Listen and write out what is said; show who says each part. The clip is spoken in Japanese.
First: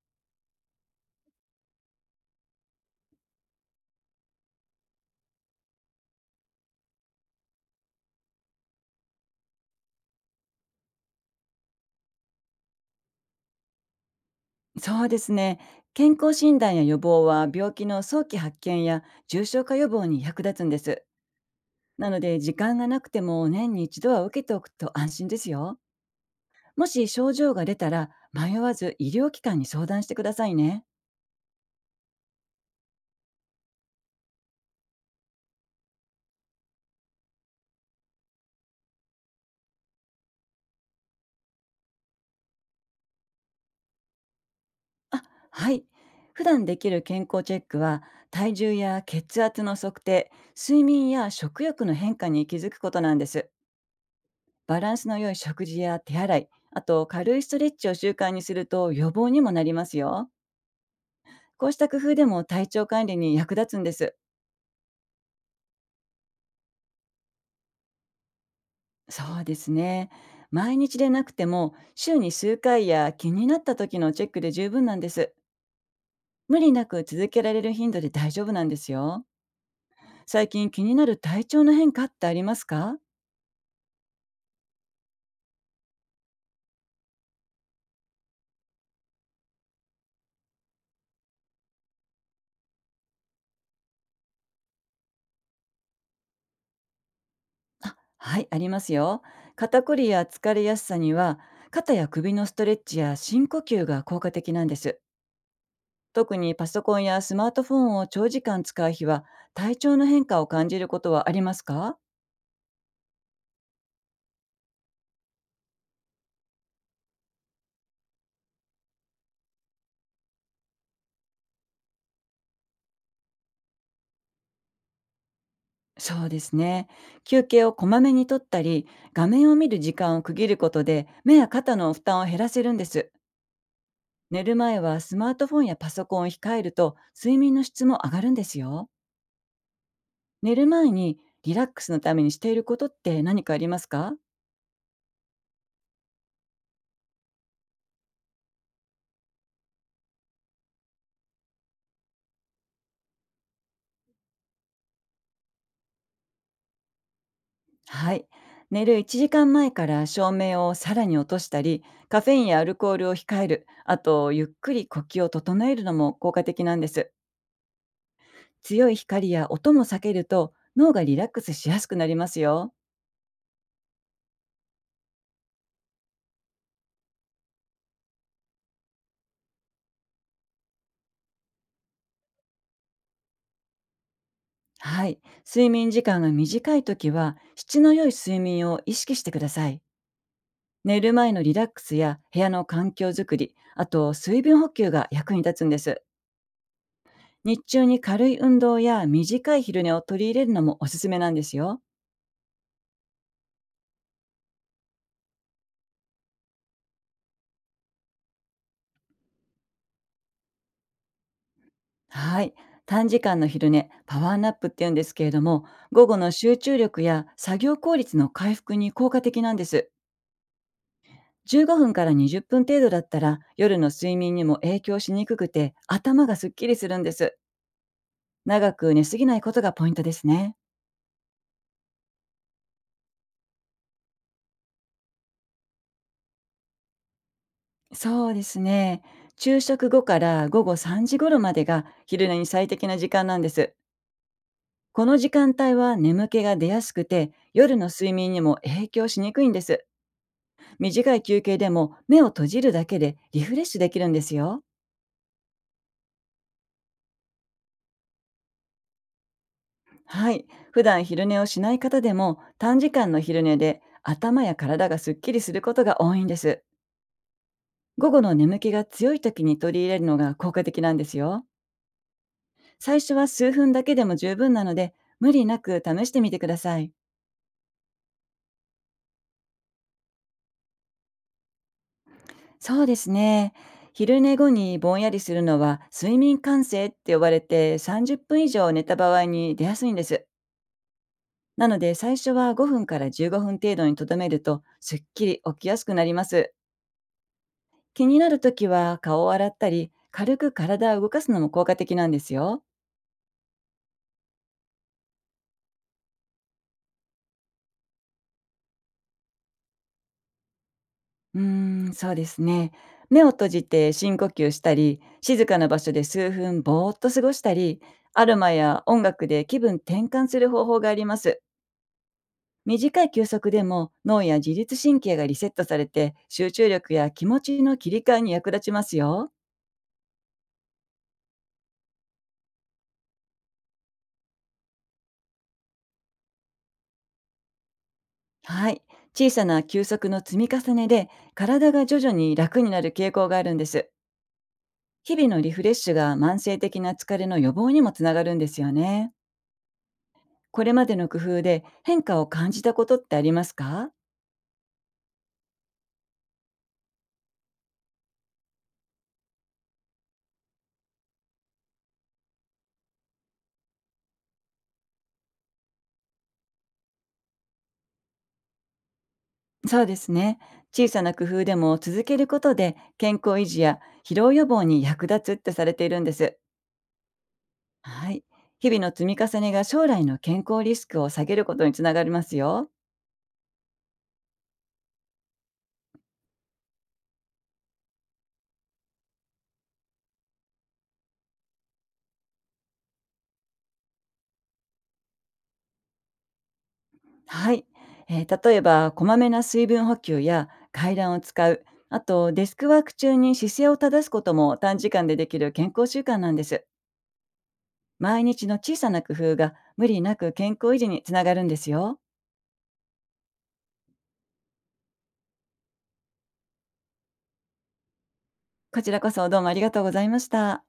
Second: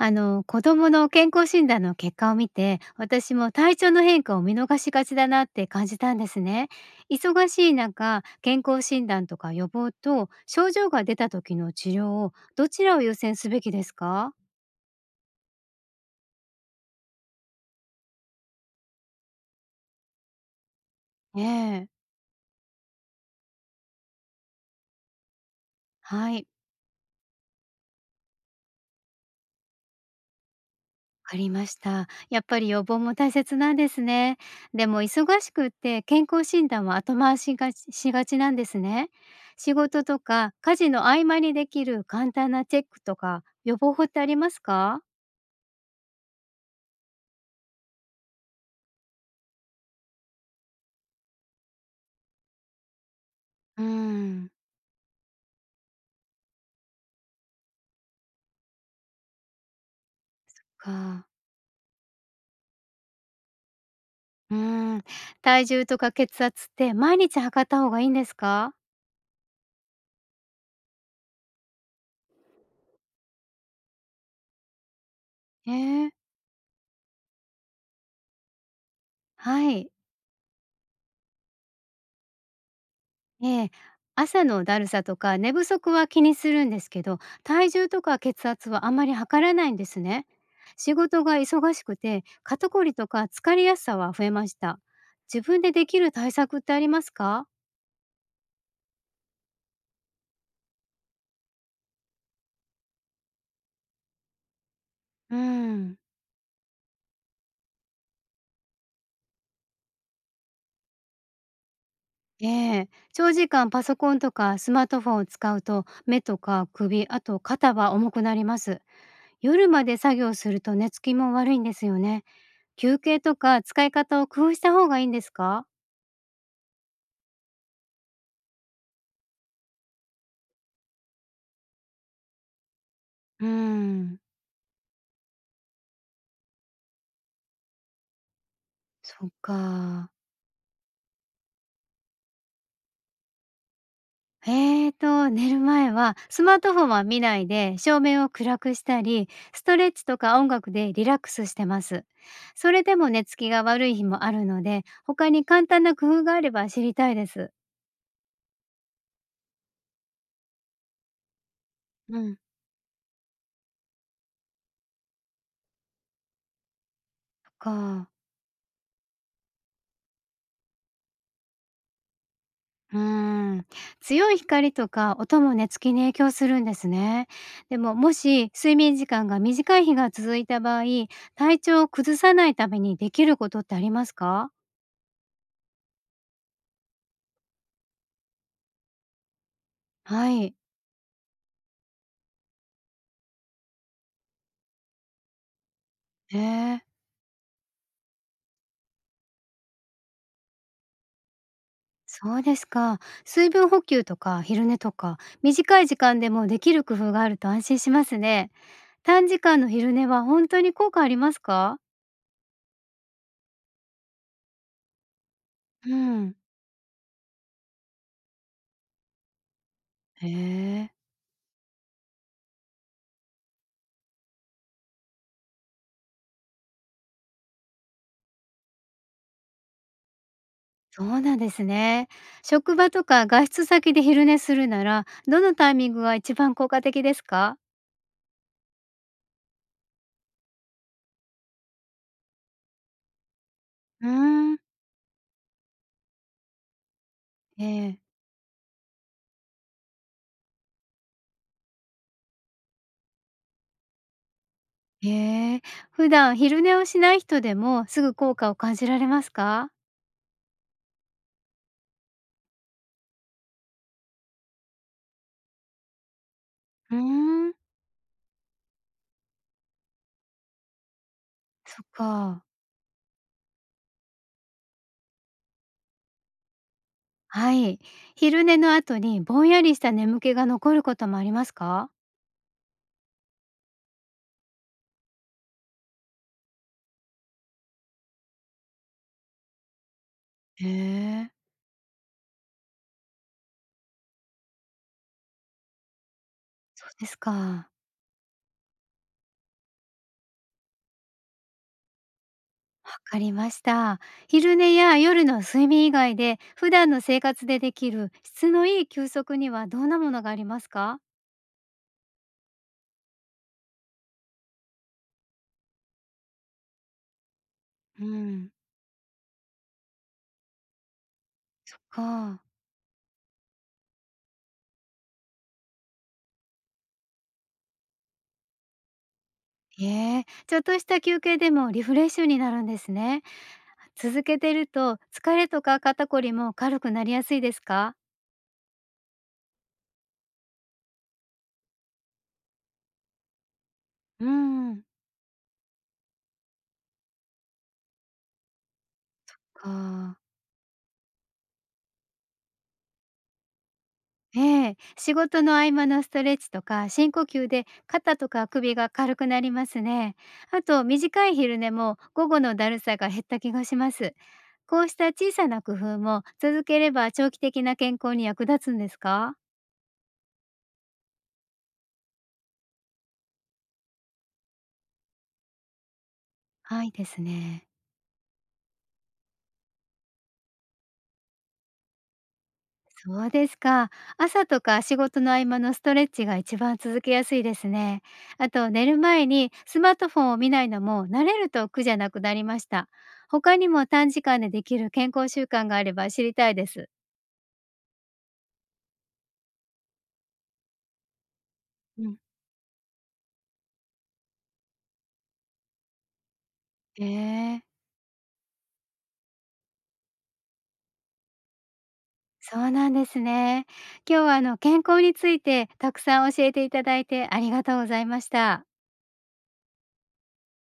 Speaker 1: 子供の健康診断の結果を見て、私も体調の変化を見逃しがちだなって感じたんですね。忙しい中、健康診断とか予防と症状が出た時の治療を、どちらを優先すべきですか？
Speaker 2: そうですね。健康診断や予防は病気の早期発見や重症化予防に役立つんです。
Speaker 1: ええ、
Speaker 2: なので時間がなくても年に一度は受けておくと安心ですよ。
Speaker 1: はい、
Speaker 2: もし症状が出たら迷わず医療機関に相談してくださいね。
Speaker 1: わかりました。やっぱり予防も大切なんですね。でも忙しくって、健康診断は後回しがちなんですね。仕事とか家事の合間にできる簡単なチェックとか予防法ってありますか？
Speaker 2: あ、はい。普段できる健康チェックは、体重や血圧の測定、睡眠や食欲の変化に気づくことなんです。
Speaker 1: うーん、
Speaker 2: バランスの良い食事や手洗い、あと軽いストレッチを習慣にすると予防にもなりますよ。
Speaker 1: か。
Speaker 2: こうした工夫でも体調管理に役立つんです。
Speaker 1: うーん。体重とか血圧って毎日測った方がいいんですか？
Speaker 2: そうですね。毎日でなくても週に数回や気になった時のチェックで十分なんです。
Speaker 1: ええ、
Speaker 2: 無理なく続けられる頻度で大丈夫なんですよ。
Speaker 1: はい。
Speaker 2: 最近気になる体調の変化ってありますか？
Speaker 1: ええ。朝のだるさとか寝不足は気にするんですけど、体重とか血圧はあまり測らないんですね。仕事が忙しくて、肩こりとか疲れやすさは増えました。自分でできる対策ってありますか？
Speaker 2: はい、ありますよ。肩こりや疲れやすさには、肩や首のストレッチや深呼吸が効果的なんです。
Speaker 1: うーん。
Speaker 2: 特にパソコンやスマートフォンを長時間使う日は、体調の変化を感じることはありますか？
Speaker 1: ええ。長時間パソコンとかスマートフォンを使うと、目とか首、あと肩は重くなります。夜まで作業すると寝つきも悪いんですよね。休憩とか使い方を工夫した方がいいんですか？
Speaker 2: そうですね。休憩をこまめにとったり、画面を見る時間を区切ることで、目や肩の負担を減らせるんです。
Speaker 1: うーん、
Speaker 2: 寝る前はスマートフォンやパソコンを控えると、睡眠の質も上がるんですよ。
Speaker 1: そっか。
Speaker 2: 寝る前にリラックスのためにしていることって何かありますか？
Speaker 1: 寝る前はスマートフォンは見ないで、照明を暗くしたり、ストレッチとか音楽でリラックスしてます。それでも寝つきが悪い日もあるので、他に簡単な工夫があれば知りたいです。
Speaker 2: はい。寝る1時間前から照明をさらに落としたり、
Speaker 1: う
Speaker 2: カフ
Speaker 1: ん、
Speaker 2: ェ
Speaker 1: そ
Speaker 2: インやアルコールを控える、あとゆっくり呼吸を整えるのも効果的なんです。
Speaker 1: っか。
Speaker 2: 強い光や音も避けると、脳がリラックスしやすくなりますよ。
Speaker 1: うーん、強い光とか音も寝つきに影響するんですね。でも、もし睡眠時間が短い日が続いた場合、体調を崩さないためにできることってありますか？
Speaker 2: はい。睡眠時間が短いときは、質の良い睡眠を意識してください。
Speaker 1: はい。
Speaker 2: 寝る前のリラックスや部屋の環境づくり、あと水分補給が役に立つんです。
Speaker 1: えー、
Speaker 2: 日中に軽い運動や短い昼寝を取り入れるのもおすすめなんですよ。
Speaker 1: そうですか。水分補給とか昼寝とか、短い時間でもできる工夫があると安心しますね。短時間の昼寝は本当に効果ありますか？
Speaker 2: はい。短時間の昼寝、パワーナップって言うんですけれども、
Speaker 1: う
Speaker 2: 午後の
Speaker 1: ん。
Speaker 2: 集中力や作業効率の回復に効果的なんです。
Speaker 1: へえー。
Speaker 2: 15分から20分程度だったら夜の睡眠にも影響しにくくて頭がすっきりするんです。長く寝すぎないことがポイントですね。
Speaker 1: そうなんですね。職場とか外出先で昼寝するなら、どのタイミングが一番効果的ですか？
Speaker 2: そうですね。昼食後から午後3時頃までが昼寝に最適な時間なんです。
Speaker 1: うーん。
Speaker 2: この時間帯は眠気が出やすくて、
Speaker 1: え
Speaker 2: 夜の
Speaker 1: え。
Speaker 2: 睡眠にも影響しにくいんです。短い休憩でも目を閉じるだけでリフレッシュできるんですよ。
Speaker 1: へえ。普段昼寝をしない人でもすぐ効果を感じられますか？
Speaker 2: はい。普段昼寝をしない方でも短時間の昼寝で頭や体がすっきりすることが多いんです。
Speaker 1: うーん。
Speaker 2: 午後の眠気が強い時に取り入れるのが効果的なんですよ。
Speaker 1: そっか。
Speaker 2: 最初は数分だけでも十分なので、無理なく試してみてください。
Speaker 1: はい。昼寝の後にぼんやりした眠気が残ることもありますか？
Speaker 2: そうですね。昼寝後にぼんやりするのは睡眠感性って呼ばれて、30分以上寝た場合に出やすいんです。
Speaker 1: へえ。
Speaker 2: なので最初は5分から15分程度にとどめるとすっきり起きやすくなります。
Speaker 1: そうですか。
Speaker 2: 気になるときは顔を洗ったり軽く体を動かすのも効果的なんですよ。
Speaker 1: わかりました。昼寝や夜の睡眠以外で、普段の生活でできる質のいい休息にはどんなものがありますか？
Speaker 2: うーそうですね。目を閉じて深呼吸したり、静かな場所で数分ぼーっと過ごしたり、
Speaker 1: う
Speaker 2: アロ
Speaker 1: ん、
Speaker 2: マや音楽で気分転換する方法があります。
Speaker 1: そっか。
Speaker 2: 短い休息でも脳や自律神経がリセットされて、集中力や気持ちの切り替えに役立ちますよ。
Speaker 1: ええ、ちょっとした休憩でもリフレッシュになるんですね。続けてると、疲れとか肩こりも軽くなりやすいですか？
Speaker 2: はい。小さな休息の積み重ねで、体が徐々に楽になる傾向があるんです。
Speaker 1: うん、
Speaker 2: 日々のリフレッシュが慢性的な疲れの予防にもつながるんですよね。
Speaker 1: か。
Speaker 2: これまでの工夫で変化を感じたことってありますか？
Speaker 1: ええ、仕事の合間のストレッチとか深呼吸で、肩とか首が軽くなりますね。あと短い昼寝も午後のだるさが減った気がします。こうした小さな工夫も続ければ長期的な健康に役立つんですか？
Speaker 2: そうですね。小さな工夫でも続けることで健康維持や疲労予防に役立つってされているんです。
Speaker 1: はいですね。
Speaker 2: はい。日々の積み重ねが将来の健康リスクを下げることにつながりますよ。
Speaker 1: そうですか。朝とか仕事の合間のストレッチが一番続けやすいですね。あと寝る前にスマートフォンを見ないのも、慣れると苦じゃなくなりました。他にも短時間でできる健康習慣があれば知りたいです。
Speaker 2: はい。例えば、こまめな水分補給や階段を使う、あ
Speaker 1: うん、
Speaker 2: とデスクワーク中に姿勢を正すことも短時間でできる健康習慣なんです。
Speaker 1: ええ、
Speaker 2: 毎日の小さな工夫が無理なく健康維持につながるんですよ。
Speaker 1: そうなんですね。今日は健康についてたくさん教えていただいて、ありがとうございました。
Speaker 2: こちらこそどうもありがとうございました。